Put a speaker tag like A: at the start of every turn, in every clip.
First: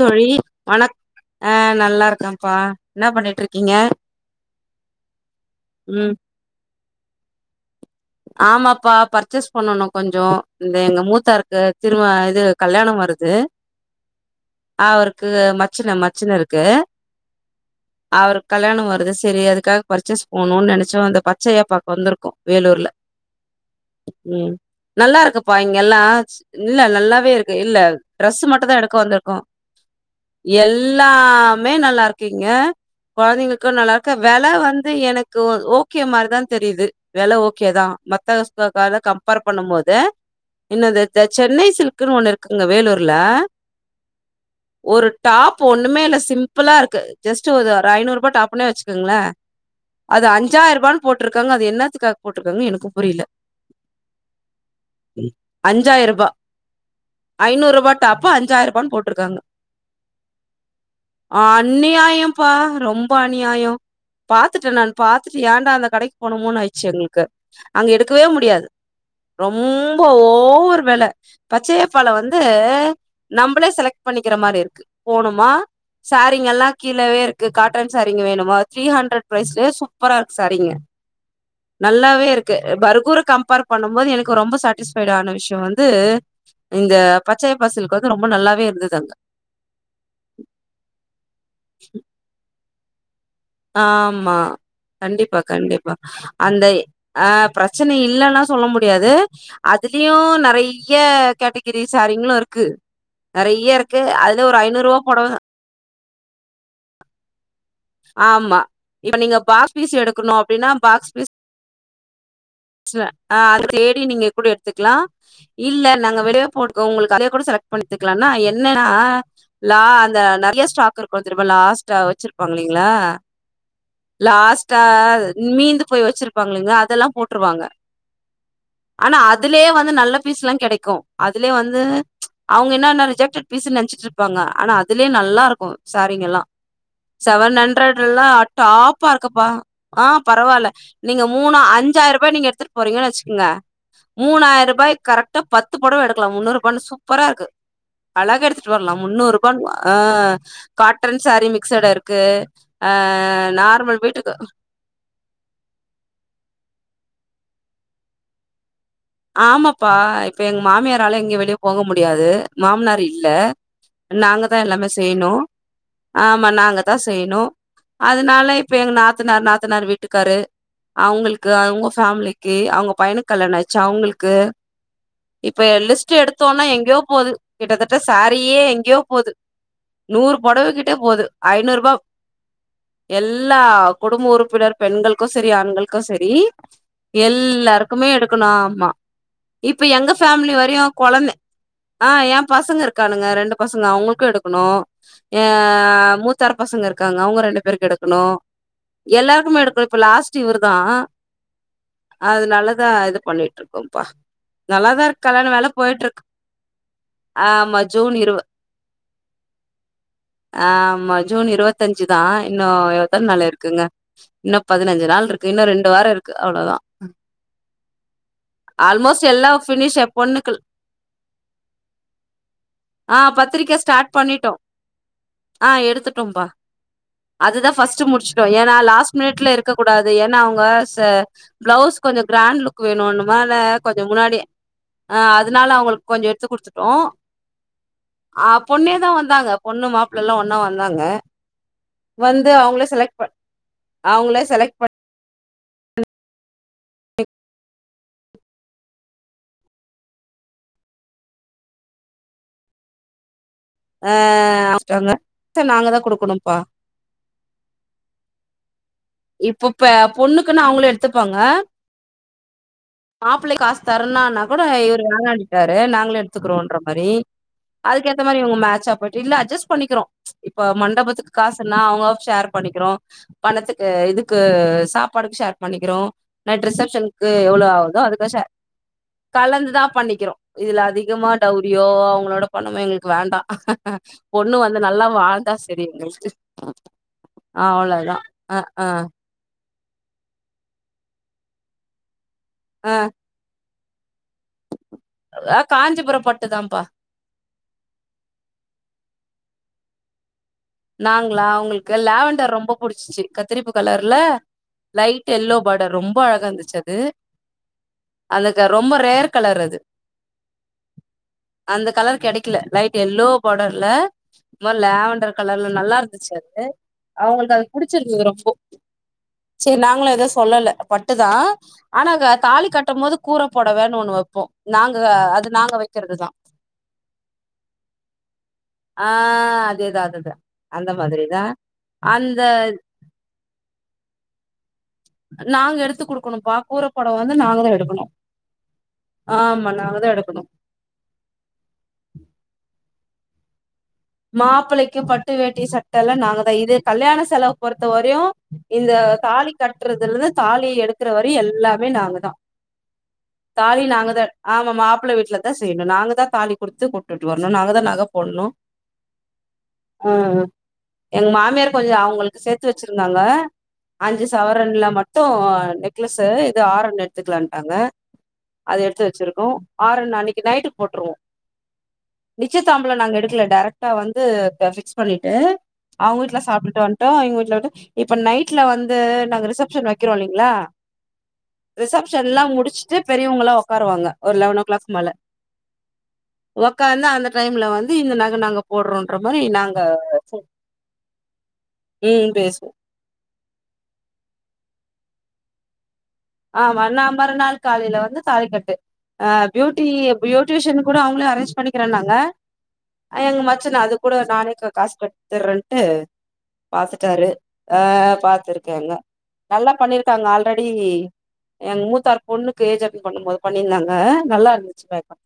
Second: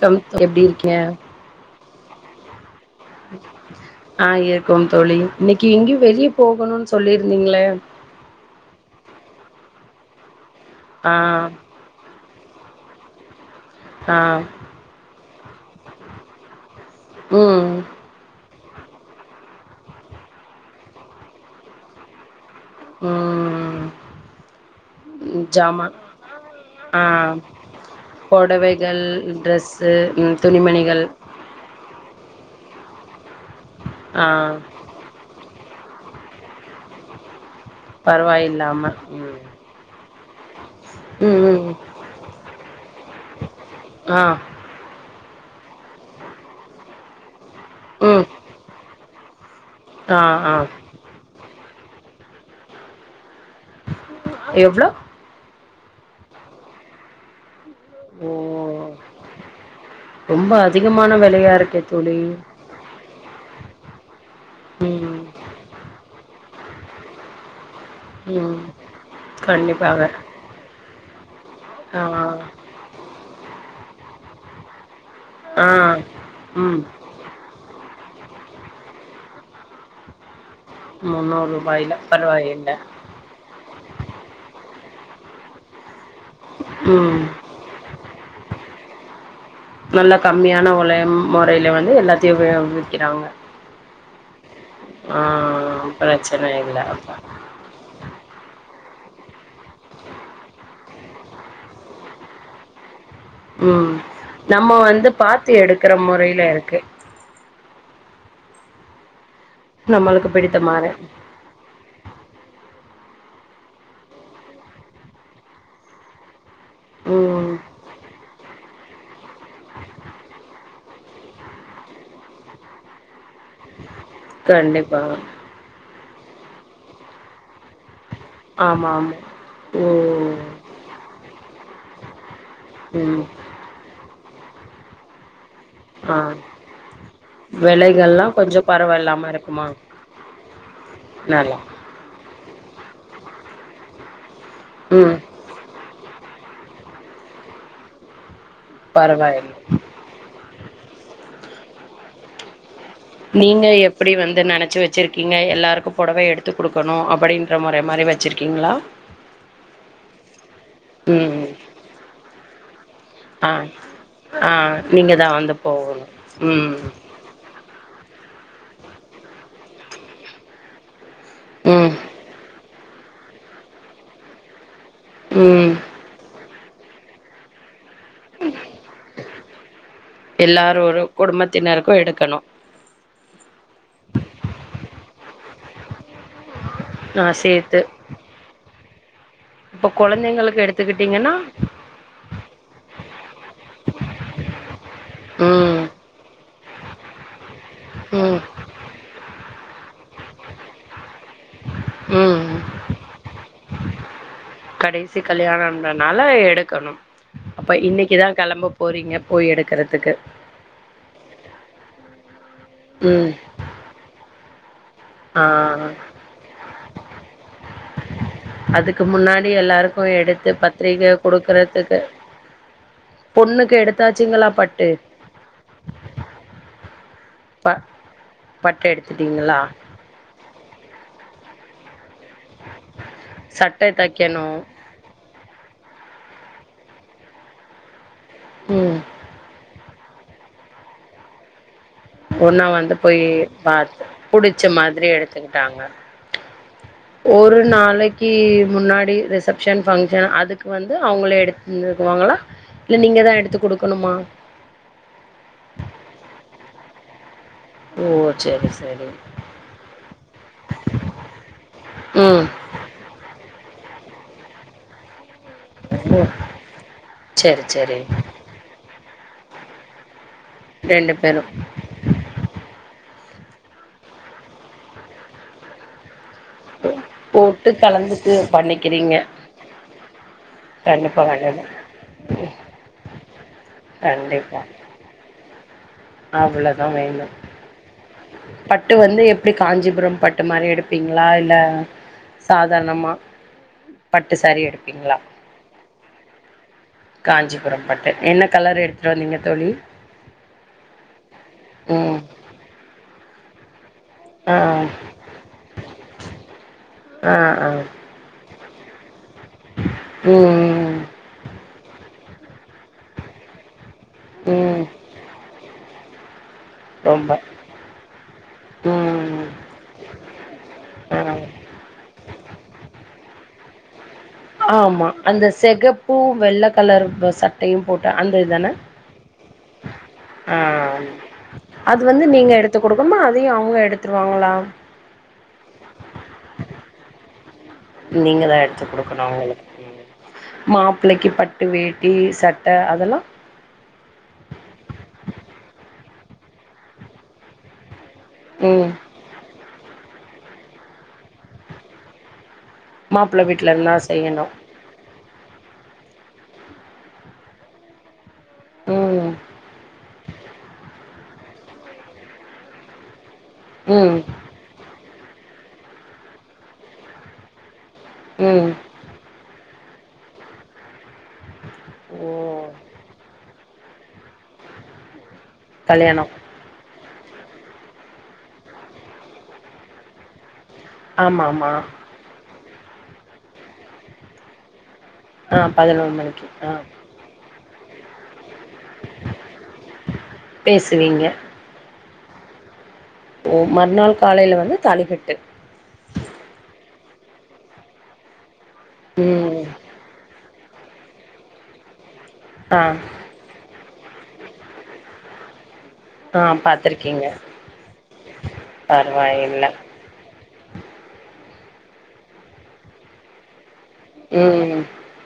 A: Come எப்டி
B: வணக்
A: இருக்கீங்க
B: ஆ நல்லா இருக்கம்பா
A: ஆ இருக்கோ தோழி இன்னைக்கு எங்கேயோ
B: ம்
A: வெளியே போகணுனு சொல்லியிருந்தீங்களே
B: ஆமாப்பா பர்ச்சேஸ் பண்ணனு கொஞ்சொ இந்தா எங்க
A: ஆ
B: மூத்தாருக்கு திரும்ப இது கல்யாண வருது
A: ஆ
B: அவருக்கு மச்சின மச்சினருக்கு
A: ம்
B: அவருக்கு கல்யாண வருது சரி அதுக்காக பர்ச்சேஸ் போணும்னு நினைச்சு வந்தோ பச்சையாப்பாக்கு வந்திருக்கோ வேலூர்ல
A: உ
B: உ நல்லா இருக்குப்பா இங்கலா இல்ல
A: ஆ
B: நல்லாவே இருக்கு இல்ல ட்ரெஸ்சு மட்டு தா எடுக்க
A: பொடவைகள்
B: வந்திருக்கோ
A: ட்ரெஸ்ஸு ம் துணிமணிகள்
B: எல்லா எல்லாமே நல்ல இருக்கு இங்க குழந்தைங்களுக்கு நல்லா இருக்க
A: ஆ
B: வில வந்து வில எனக்கு ஓகே மாதிரிதா தெரியுது வில ஓகே ஓகேதா
A: பரவாயில்லாம
B: மத்தக்கட
A: ம்
B: கம்பேர் பண்ணு போது இன்னொ இந்த த
A: ம்
B: சென்னை
A: ம்
B: சில்க்கன்னு ஒண்ணு இருக்குங்க வேலூர்ல
A: ஆ
B: ஒரு டாப் ஒண்ணுமே இல்ல சிம்பிளா இருக்கு ஜஸ்ட் ஒரு ஐநூறு
A: ம்
B: ரூபா டாப்புனே வச்சுக்கோங்களே
A: ஆ
B: அது
A: ஆ
B: அஞ்சாயிர ரூபான்னு போட்டிருக்காங்க அது என்னத்துக்காக போட்டிருக்காங்க எனக்கு புரியல
A: எவ்ளோ
B: அஞ்சாயிர ரூபாய் ஐநூறு ரூபாயா
A: ஓ
B: டாப்பா அஞ்சாயிர ரூபானு போட்டிருக்காங்க
A: ரொம்ப அதிகமான
B: ஆ
A: வெலையா இருக்கே தோழி
B: அநியாயம்ப்பா ரொம்ப பாணியாம் பாத்துட்டே நா
A: ம்
B: பாத்துட்டு ஏன்டா அந்த கடைக்கு போனமோனு ஆயிடுச்சு எங்களுக்கு அங்கே எடுக்கவே
A: ம்
B: முடியாது ரொம்ப
A: கண்டிப்பாக
B: ஓவர் வேல
A: ஆ
B: பச்சையப்பல வந்து நம்மளே செலக்ட் பண்ணிக்கிற மாரி இருக்கு போணமா
A: ஆ
B: சாரிங்கல்லா
A: ம்
B: கீழேவே இருக்கு காட்டன் சாரீங்க வேணுமா த்ரீ ஹண்ட்ரட் ப்ரைஸ்லயே சூப்பரா இருக்கு சாரீங்க
A: மன்னாரு
B: நல்லாவே இருக்கு பர்கூர் கம்பேர் பண்ணு போது எனக்கு ரொம்ப சாட்டிஸ்பைட் ஆன விஷயோ வந்து இங்க
A: ம்
B: பச்சையப்பா சில்க் வந்து ரொம்ப நல்லாவே இருந்தது அங்க
A: நல்லா கம்மியான உல முறையில வந்து எல்லாத்தையு விக்கிறாங்க
B: ஆமா
A: ஆ
B: கண்டிப்பா கண்டிப்பா
A: பிரச்சன
B: அந்த
A: இல்ல அப்ப
B: அ பிரச்சனை இல்லன்னா சொல்ல முடியாது அதுலயு நிறைய நிறைய கேட்டகிரி சாரிங்களு இருக்கு நிறைய இருக்கு அதுல ஒரு ஐநூறு ரூபா புடவா
A: இருக்கிற முறையில இருக்கு
B: ஆமா இப்ப நீங்க பாக்ஸ் பீஸ்
A: நம்மளுக்கு
B: எடுக்கணு
A: பிடித்த
B: அப்டின்னா
A: மாரி
B: பாக்ஸ் பீஸ் அது தேடி நீங்க கூட எடுத்துக்கலா இல்ல நாங்க வெள போ உங்களுக்கு அத கூட
A: ம்
B: செலக்ட் பண்ணிக்கலா என்னன்னா லா அந்த நிறைய ஸ்டாக் இருக்கு ர லாஸ்டா வச்சிருப்பாங்கங்களா லாஸ்டா
A: கண்டிப்பா
B: மீந்து போய் வச்சிருப்பாங்கிங்க அதெல்லா போட்டுருவாங்க
A: ஆமா ஆமா
B: ஆனா அதுலயே வந்து நல்ல
A: ம்
B: பீஸ் எல்லா கிடைக்கு அதுலயே வந்து அவுங்க என்ன என்ன
A: ம்
B: ரிஜெக்டட் பீஸ்ன்னு நெனைச்சிட்டு இருப்பாங்க ஆனா அதுலயே நல்லா இருக்கு
A: ஆ
B: சாரிங்கல்லா செவன் ஹண்ட்ரட்
A: விலைகள்லா
B: எல்லா
A: கொஞ்சோ
B: டாப்பா
A: பரவாயில்லாம
B: இருக்கப்பா
A: இருக்குமா
B: ஆ பரவாயில்ல நீங்க
A: நல்லா
B: மூணா அஞ்சாயிர ரூபாய் நீங்க எடுத்து போறீங்கன்னு வச்சுக்கோங்க மூணாயிர ரூபாய்க்
A: ம்
B: கரெக்ட் பத்து புடவ எடுக்கலா முன்னூறுபான்னு சூப்பரா இருக்கு அழகா எடுத்துட்டு வரலா முன்னூறு
A: பரவாயில்ல
B: ரூபான்னு ஆ காட்டன் சாரீ மிக்சட இருக்கு அ நார்மல் வீட்டுக்கு
A: வெச்சுருக்கீங்க எல்லாருக்கு புடவை எடுத்து குடுக்கணு அப்படின்ற முறை மாதிரி வெச்சுருக்கீங்களா
B: ஆமாப்பா இப்ப எங்க மாமியாராலு
A: ம்
B: எங்கியு
A: ம்
B: வெளியே போக முடியாது மாமனார் இல்ல
A: ஆ
B: நாங்க
A: ஆ
B: தா எல்லாமே
A: நீங்க தா
B: செய்ணு
A: வந்து போகணு
B: ஆமா
A: ம்
B: நாங்க தா ஸ் செய்ணு அதனால இப்ப எங்க நாத்தனார் நாத்தனார் வீட்டுக்காரு அவ்ங்ளுக்கு அவ்ங்க
A: ம்
B: ஃபேம்லிக்கு அவ்ங்க பையனுக்கு கல்யாணோ ஆயிச்சி அவ்ங்ளுக்கு இப்ப
A: ம்
B: லிஸ்ட் எடுத்தோனா எங்கேயோ போது கிட்டத்தட்ட சாரியே எங்கேயோ போது நூறு பொடவ கிட்டே
A: எல்லாரோரு
B: போது ஐந்நூறு ரூபா
A: குடும்பத்தினருக்கு எடுக்கணு
B: எல்லா குடும்ப உறுப்பினர் பெண்களுக்கு சரி ஆண்கள் க்கு சரி
A: ஆ சேத்து
B: எல்லாருக்குமே எடுக்கணு ஆம்மா இப்ப எங்க ஃபேம்லி
A: கொழந்தைங்களுக்கு
B: வெரியு கொழந்த
A: எடுத்துக்கிட்டீங்கன்னா
B: ஆ ஏன் பசங்க இருக்கானுங்க ரெண்டு பசங்க அவங்களுக்கு எடுக்கணு ஆ
A: ம்
B: மூத்தார் பசங்க இருக்காங்க அவங்க ரெண்டுப் பேருக்கு எடுக்கணு
A: ம்
B: எல்லாருக்குமே எடுக்கணு இப்ப லாஸ்ட் இவர் தா
A: ம்
B: அதனாலதா இது பண்ணிட்டு இருக்கோம்பா
A: கடைசி கல்யாணோன்றனால எடுக்கணு அப்ப
B: ஆமா ஜூன்
A: இன்னைக்குதா
B: இருவ
A: கெளம்ப போறீங்க போய் எடுக்கறதுக்கு
B: ஆமா ஜூன் இருவத்தஞ்சு தா இன்னோ
A: ம்
B: எத்தன்நாள் இருக் குங்க இன்னு பதினஞ்சு நாள் இருக்கு இன்னு
A: ஆ
B: ரெண்டு வார இருக்கு அவ்ளோதா
A: அதுக்கு
B: ஆல்மோஸ்ட்
A: முன்னாடி
B: எல்லாம் ஃபினிஷ் என்
A: எல்லாருக்கு எடுத்து
B: பொண்ணுக்கு
A: பத்திரிக குடுக்குறதுக்கு
B: ஆ பத்திரிக்க
A: பொண்ணுக்கு
B: ஸ்டார்ட்
A: எடுத்தாச்சிங்களா
B: பண்ணிட்டோம்.
A: பட்டு
B: ஆ எடுத்துட்டோம்பா
A: ப
B: அதுதா ஃபர்ஸ்ட்டு முடிச்சிட்டோ ஏனா
A: பட்டு
B: லாஸ்ட் மினிட்ல
A: எடுத்துட்டீங்களா
B: இருக்க கூ டாது ஏனா அவுங்க ஸ் பிளவுஸ் கொஞ்ச கிராண்ட் க்கு வேணோன்னுமால
A: சட்ட
B: கொஞ்ச முன்னாடி
A: தைக்கணு
B: அ அதுனால அவ்ங்களுக்கு கொஞ்சோ எடுத்து குடுத்துட்டோ ஆ
A: ம்
B: பொண்ணேதா வந் தாங்க பொண்ணு மாப்புள்ளல்லா ஒன்னா வந்தாங்க
A: ஒன்னா
B: அவங்களே
A: வந்து
B: செலக்ட்
A: போயி
B: பண்
A: பாத்து
B: அவங்களே
A: புடிச்ச
B: செலக்ட் பண்
A: மாதிரி எடுத் தின்டாங்க ஒரு நாளைக் கி முன்னாடி ரிசப்ஷன் பஃங்க்ஷன் அதுக்கு வந்து அவங்களே எடுத்து தந்துருவாங்களா இல்ல நீங்க தா எடுத்து குடுக்
B: ஆ [unintelligible] நாங்க தா குடுக்கணும்ப்பா
A: ஓ செரி செரி
B: இப்ப ப பொண்ணுக்குன்னா அவங்ளே எடுத்துப்பாங்க
A: ம்
B: மாப்பிளை காசு தரனான்னா கூட இவரு வேனான் டாரு நாங்களே
A: ஓ
B: எடுத்துக்குறோன்ற மாரி
A: செரி செரி
B: அதுக்கேத்த மாரி இவங்க மேட்சா போச்சு இல்ல அட்ஜஸ்ட் பண்ணிக்கிறோ இப்ப
A: ரெண்டு
B: மண்டபத்துக்கு
A: பேரு
B: காசுன்னா அவங்க ஷேர் பண்ணிக்குறோ பணத்துக்கு இதுக்கு சாப்பாடுக்கு ஷேர் பண்ணிக்கிறோ நைட் ரிசப்ஷனுக்கு எவ்ளோ
A: போட்டு
B: ஆவுதோ அதுக்கு
A: கலந்துட்டு
B: ஷேர்
A: பண்ணிக்கிறீங்க
B: கலந்துதா பண்ணிக்கிறோ இதுல
A: கண்டிப்பா
B: அதிகமா
A: கண்டிப்பா
B: டவுரியோ அவங்களோட பணமு எங்களுக்கு வேண்டா பொண்ணு வந்து நல்லா வாழ்ந்தா சரி எங்களுக்
A: அவ்ளோதா வேணு
B: அ அ
A: பட்டு வந்து எப்டி காஞ்சிபுரம் பட்டு மாரி எடுப்பீங்களா இல்ல சாதாரணமா பட்டு ஷேரி எடுப்பீங்ளா
B: ஆ காஞ்சிபுரம் பட்டுதாம்பா
A: காஞ்சிபுரம் பட்டு என்ன கலர் எடுத்துட்டு வந்தீங்க தோழி
B: நாங்களா அவுங்களுக்கு
A: ம்
B: லாவண்டர் ரொம்ப புடிச்சிச்சு கத்திரிப்பு கலர்ல
A: ஆ
B: லைட் எல்லோ பாடர் ரொம்ப அழகா இருந்துச்சு அது
A: ஆ ஆ
B: அலுகா ரொம்ப ரேர் கலர் அது
A: ம் ம்
B: அந்த கலர் கெடைக்கல லைட் எல்லோ பாடர்ல இந்த மாரி
A: ம்.
B: லேவண்டர் அவ்ளோ நல்லா இருந்துச்சு அது
A: ரொம்ப
B: அவுங்களுக்கு அது புடிச்சிருந்தது ரொம்போ
A: ம்
B: சரி நாங்களு எதவ் சொல்லல
A: ஆ
B: பட்டுதா ஆனா தாலி கட்டும் போது கூர பொடவன்னு ஒண்ணு வ
A: ஆமா அந்த செகப்பு வெள்ள கலர் சட்டையு போட்ட அந்த இதுதான
B: ஆ அதேதா அதேதா
A: ஆ அது வந்து
B: அந்த
A: நீங்க எடுத்து கொடுக்கனுமா அதையு அவுங்க எடுத்துருவாங்களா
B: நாங்க எடுத்து கொடுக்கணும்ப்பா கூறப்பொடவ வந்து நாங்க தா எடு
A: நீங்கதா எடுத்து குடுக்கணு அவுங்களுக்கு
B: நாங்கதா எடுக்கணு
A: மா ப்பிள்ளைக்கு பட்டு வேட்டி சட்ட அதெல்லா
B: மாப்பிளைக்கு பட்டு வேட்டி சட்ட எல்லா நாங்க தா இது கல்யாண செலவ பொறுத்த வரையு
A: ம்
B: இந்த தாலி கட்டுறதுலருந்து தாலிய எடுக்கற வரையு எல்லாமே நாங்க தா
A: மாப்பிள்ள வீட்ல
B: தாலி
A: இருந்தா
B: நாங்கதா
A: செய்யணு
B: ஆமா மாப்பிள்ள வீட்ல த செய்ணு நாங்க தா தாலி குடுத்து கூட்டுட்டு வரணு நாங்க தா நக போடணு
A: ம்
B: ம் எங்க மாமியார் கொஞ்சோ அவங்களுக்கு சேத்து வெச்சிருந்தாங்க
A: ம்
B: அஞ்சு சவர ரன்லா மட்டு நெக்லஸ்சு இது ஆரோ எடுத்துக்லாண்டாங்க
A: ம்
B: அது எடு த்து வெச்சிருக்கோ ஆரோ அன்னிக்கி நைட்டுக்கு போட்டுருவோ
A: ஓ
B: நிச்சய தாம்புல நாங்க எடுக்கல டேரக்ட் டா வந்து ஃபிக்ஸ் பண்ணிட்டு அவுங்க
A: கல்யாணோ
B: வீட்டுல சாப்பிட்டுட்டு வன் டோ எங்க வீட்டுல விட்டு இப்ப நைட்ல வந்து நாங்க ரிசப்ஷன் வைக்கிறோ இல்லைங்களா
A: ஆமா ஆமா
B: ஃபங்ஷன்லா முடிச்சிட்டு பெரியவங்களா உக்காருவாங்க ஒரு லெவன் ஓ கிளாக் மேல
A: ஆ பதினோரு மணிக்கு ஆ
B: ஒக்காந்து அந்த டைம்ல வந்து இந்த நக நாங்க போடுறோன்ற மாரி நாங்க
A: பேசுவீங்க
B: ம் பேசுவோ
A: ஓ மறுநாள் காலையில வந்து தாலிகட்டு
B: ஆ மாறுநா மறுநாள் காலையில வந்து தாலிக்கட்டு அ
A: ம்
B: பியூட்டி பியூ டியூஷன் கூடு அவுங்களே அரேஞ்ச் பண்ணுகிறேனாங்க
A: அ
B: எங்க மச்சன அது கூட நானே க காசு கட்டுத்தறன்ட்டு
A: ஆ பாத்துருக்கீங்க
B: பாத்துட்டாரு ஆ பாத்துருக்கேங்க
A: பரவாயில்ல
B: நல்லா பண்ணிரு க்காங்க ஆல்ரெடி எங்க மூத்தார் பொண்ணுக்கு ஏஜ் அடென்ட் பண்ணும் போது பண்ணி இருந்தாங்க நல்லா
A: ம்
B: இருந்துச்சு மேக் அப்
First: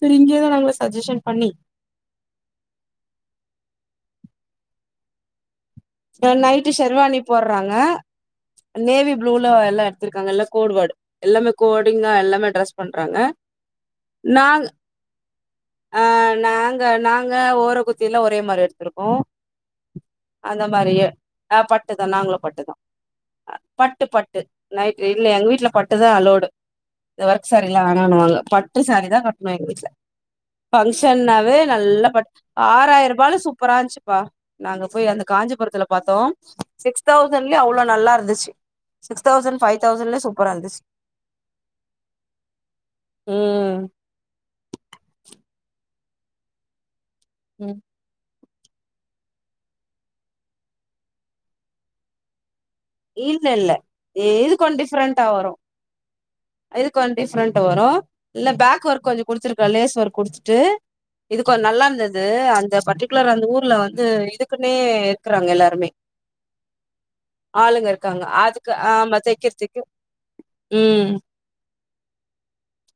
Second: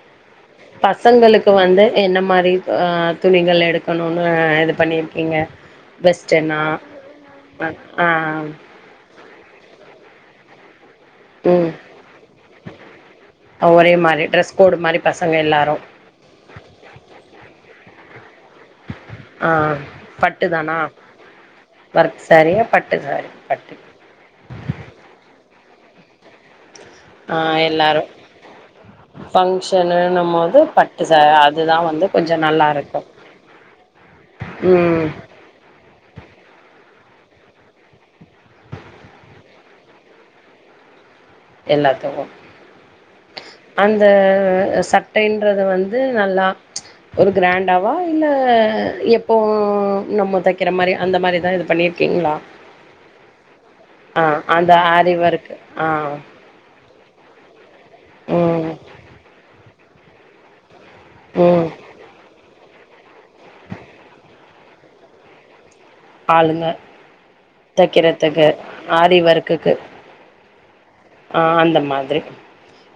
B: சேரி இங்கே தா
A: பசங்களுக்கு வந்து என்ன மாரி அ துணிகள் எடுக்கணோனு இது பண்ணியிருக்கீங்க
B: நைட்டு ஷெர்வாணி போர்றாங்க
A: ஆ
B: நேவி ப்ளூல எல்லா எடுத்திருக்காங்க எல்லா கோடுவர்ட் எல்லாமே
A: ம்
B: கோடிங்கா எல்லாமே ட்ரெஸ் பண்றாங்க
A: ஒரே மாரி ட்ரெஸ்
B: நாங்
A: கோடு மாரி பசங்க எல்லாரு
B: ஆ நாங்க நாங்க ஓர கொத்தியல்லா ஒரே மாரி எடுத்திருக்கோ
A: ஆ பட்டு
B: அந்த
A: தானா
B: மாரியே ஆ பட்டுதா
A: ஒர்க்
B: நாங்களு
A: சாரியா
B: பட்டுதா
A: பட்டு சாரி பட்டு
B: பட்டு பட்டு நைட் இல்ல எங்க வீட்ல பட்டுதா அல்லோடு இந்த
A: ஆ
B: ஒர்க் சாரீல்லா
A: எல்லாரு
B: வேணாணுவாங்க பட்டு சாரீ தா கட்ணு எங்க வீட்ல
A: ஃபங்க்ஷனுன்னும் போது பட்டு சா
B: ஃபங்ஷன்னாவே
A: அதுதா வந்து
B: நல்லா பட்
A: கொஞ்ச நல்லாருக்கு
B: ஆறாயிர ரூபால சூப்பரா இருந்துச்சுப்பா நாங்க
A: ம்
B: போய் அந்த காஞ்சிபுரத்துல பாத்தோ சிக்ஸ் தௌசண்ட்லயே அவ்ளோ நல்லா இருந்துச்சு சிகஸ் தௌசண்ட் ஃபைவ் தௌசண்ட்ல சூப்பரா இருந்துச்சி
A: எல்லாத்துக்கு
B: ம்
A: அந் இந்த சட்டைன்றது வந்து நல்லா ஒரு
B: ம்
A: கிராண்டாவா இல்ல எப்போ நம்ம தைக்கிற மாரி அந்த மாரி தா இது பண்ணியிருக்கீங்ளா
B: இல்ல இல்ல இது
A: அந்த
B: கொஞ்
A: ஆரி
B: டிஃப்ரெண்ட்டா வரு
A: ஒர்க்கு ஆ
B: இது கொஞ் டிஃப்ரண்ட் வரு இல்ல
A: ம்
B: பேக் ஒர்க் கொஞ்சோ குடுத்திருக்க லேஸ் ஒர்க் குடுத்துட்டு இது கொஞ்
A: ம்
B: நல்லாருந்தது அந்த பட்டி ரெக்குலர் அந்த ஊர்ல வந்து இதுக்குன்னே இருக்குறாங்க எல்லாருமே
A: ஆளுங்க
B: ஆளுங்க இருக்காங்க
A: தைக்கிறதுக்கு
B: அதுக்கு
A: ஆரி
B: ஆமா
A: ஒர்க்குக்கு
B: தைக்கிறதுக்கு ம்
A: ஆ அந்த மாதிரி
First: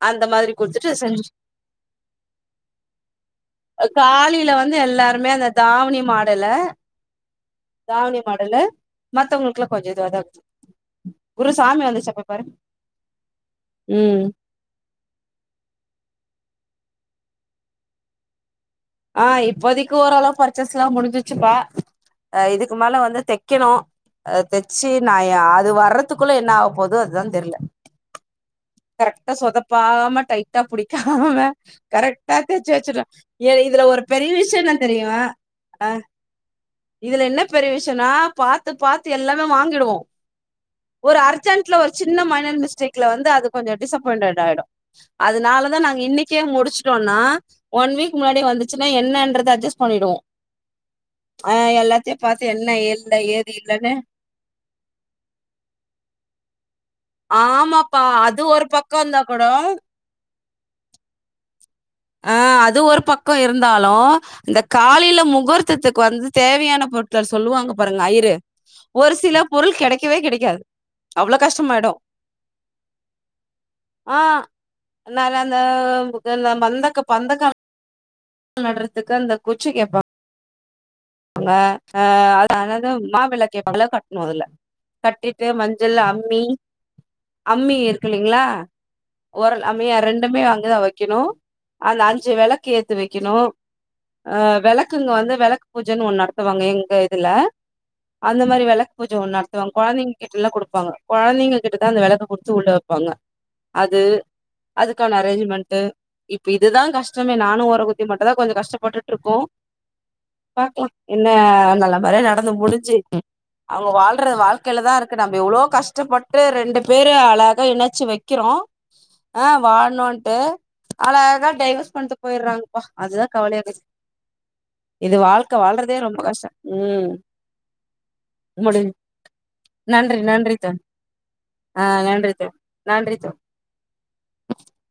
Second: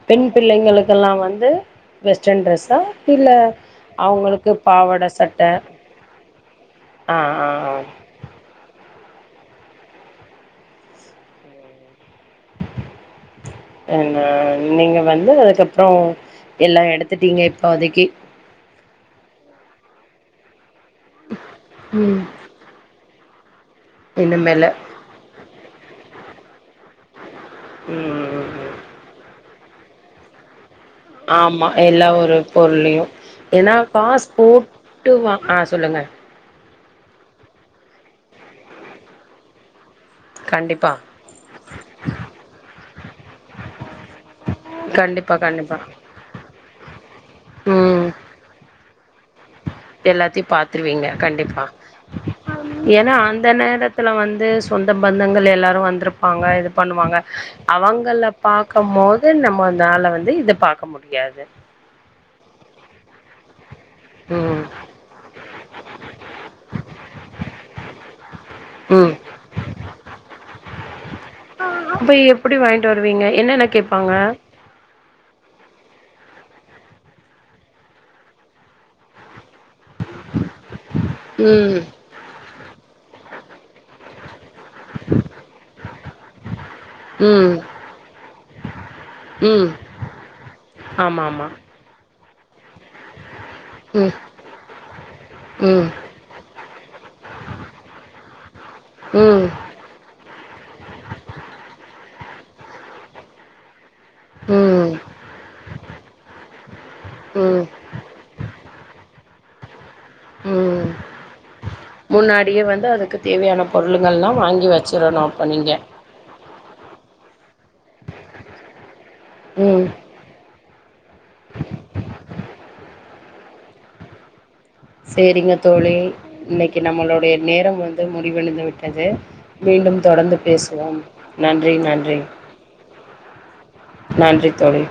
A: பெண்
B: அந்த மாதிரி குடுத்துட்டு
A: பிள்ளைங்களுக்கெல்லா
B: செஞ்சு
A: வந்து வெஸ்டர்ன் ட்ரெஸ்சா இல்ல அவங்களுக்கு
B: காலையில வந்து
A: பாவாட
B: எல்லாருமே
A: சட்ட
B: அந்த தாவணி மாடல்ல
A: ஆ ஆ ஆ
B: தாவணி மாடலு மத்தவங்களுக்குலா கொஞ்சோ இதுவா தா இருக்கு
A: என்னா நீங்க வந்து அதுக்கப்றோ எல்லா எடுத்துட்டீங்க இப்போதிக்கி
B: ஆ இப்போதைக்கு ஓரளவு பர்ச்சேஸ் எல்லா முடிஞ்சிச்சுப்பா
A: ம்
B: இதுக்கு மேல வந்து தைக்கணு அ
A: இனிமேலு
B: தெச்சி நா அ அது வர்றதுக்குள்ள என்ன ஆவ போதோ அதா தெர்ல
A: ம்
B: கரெக்டா சொதப்பாம டைட்டா புடிக்காம
A: ஆமா எல்லா ஒரு
B: கரெக்டா தெச்சு வெச்சிட
A: பொருளையு ஏன்னா
B: இதுல ஒரு
A: காசு
B: பெரிய விஷய என்ன
A: போட்டு
B: தெரியமா
A: வா ஆ சொல்லுங்க
B: இதுல என்ன பெரிய விஷயன்னா பாத்து பாத்து எல்லாமே வாங்கிடுவோ
A: கண்டிப்பா
B: ஒரு அர்ஜென்ட்ல ஒரு சின்ன மைனர் மிஸ்டேக்ல வந்து அது கொஞ்சோ டிசப்பாயிண்ட்டட் ஆயிடு
A: கண்டிப்பா கண்டிப்பா
B: அதுனாலதா நாங்க இன்னைக்கே முடிச்சுட்டோன்னா ஒன்
A: ம்
B: வீக் முன்னாடி வந்துச்சுன்னா என்னன்றது அட்ஜஸ்ட் பண்ணிடுவோ
A: எல்லாத்தையு பாத்துருவீங்க
B: ஆ
A: கண்டிப்பா
B: எல்லாத்தையு பாத்து என்ன இல்ல
A: ஏன்னா அந்த
B: ஏது இல்லன்னு
A: நேரத்துல வந்து சொந்த பந்தங்கள் எல்லாரு வந்திருப்பாங்க இது பண்ணுவாங்க
B: ஆமாப்பா
A: அவுங்கள
B: அது ஒரு
A: பாக்கும்
B: பக்கோ இருந்தா
A: போது
B: கூட
A: நம்மனால வந்து இது பாக்க முடியாது
B: அ அது ஒரு பக்க இருந்தாலு இந்த
A: ம்
B: காலைல முகூர்த்தத்துக்கு வந்து தேவையான பொருட்கள் சொல்லுவாங்க பாருங்க ஐயரு
A: ம்
B: ஒரு சில பொருள் கிடைக்கவே கிடைக்காது
A: அப்ப எப்டி வாங்கிட்டு வருவீங்க என்ன என்ன கேப்பாங்க
B: என்னால அந்த மொதல பந்த பந்த கால் நட்றதுக்கு தா அந்த குச்சி கேப்பாங்க ஆ
A: ம்
B: அ அதனால மா இல கேப்பாங்க மா இல கட்டணு அதுல கட்டிட்டு மஞ்சள் அம்மி
A: ம்
B: அம்மி இருக்கு இல்லைங்ளா ஒரு
A: ம்
B: அம்மியா ரெண்டு அம்மிய அங்கதா வைக்கணு
A: ஆமா ஆமா
B: அந்த அஞ்சு விளக்கு ஏத்து வைக்கணு
A: ம்
B: அ விளக்குங்க வந்து விள
A: ம்
B: உ நடத்துவாங்க எங்க இதுல அந்த மாரி விளக்கு பூஜ ஒன்னு
A: ம்
B: நடத்துவாங்க கொழந்தைங்க கிட்ட எல்லா குடுப்பாங்க கொழந்தங்க கிட்டதா அந்த விளக்கு குடுத்து உள்ள வெ ப்பாங்க அது
A: ம்
B: அதுக்கான அரேஞ்ச்மெண்ட்டு இப்ப இதுதா கஷ்டமே நானு
A: ம்
B: ஒரக்கு தி மட்டும் தா கொஞ்சோ கஷ்டப்பட்டுட்டு இருக்கோ பாக்கலா
A: ம்
B: என்ன நல்ல மாறியா நடந்து
A: முன்னாடியே வந்து
B: முடிஞ்சு
A: அதுக்கு தேவையான
B: அவங்க
A: பொருளுங்கள்லா
B: வாழ்ற
A: வாங்கி
B: வாழ்க்கையில தா இருக்கு
A: வச்சிரணு
B: நம்
A: அப்ப
B: எவ்ளோ
A: நீங்க
B: கஷ்டப்பட்டு ரெண்டு பேர அழகா இணைச்சு வெக்கிறோ அ
A: ம்
B: வாழணுன்ட்டு அழகா டைவர்ஸ் பண்ட்டு போயிடுறாங்கப்பா அதுதான் கவலையா போச்
A: சேரிங்க தோழி
B: ரொம்ப கஷ்டம்
A: இன்னைக்கு
B: ம்
A: நம்மளுடைய நேரம் வந்து முடிவடைந்து
B: முடிஞ்
A: விட்டது மீண்டும்
B: நன்றி
A: தொடர்ந்து
B: நன்றி தோழி
A: பேசுவோம் நன்றி
B: ஆ
A: நன்றி
B: தோழி நன்றி தோழி
A: நன்றி தோழி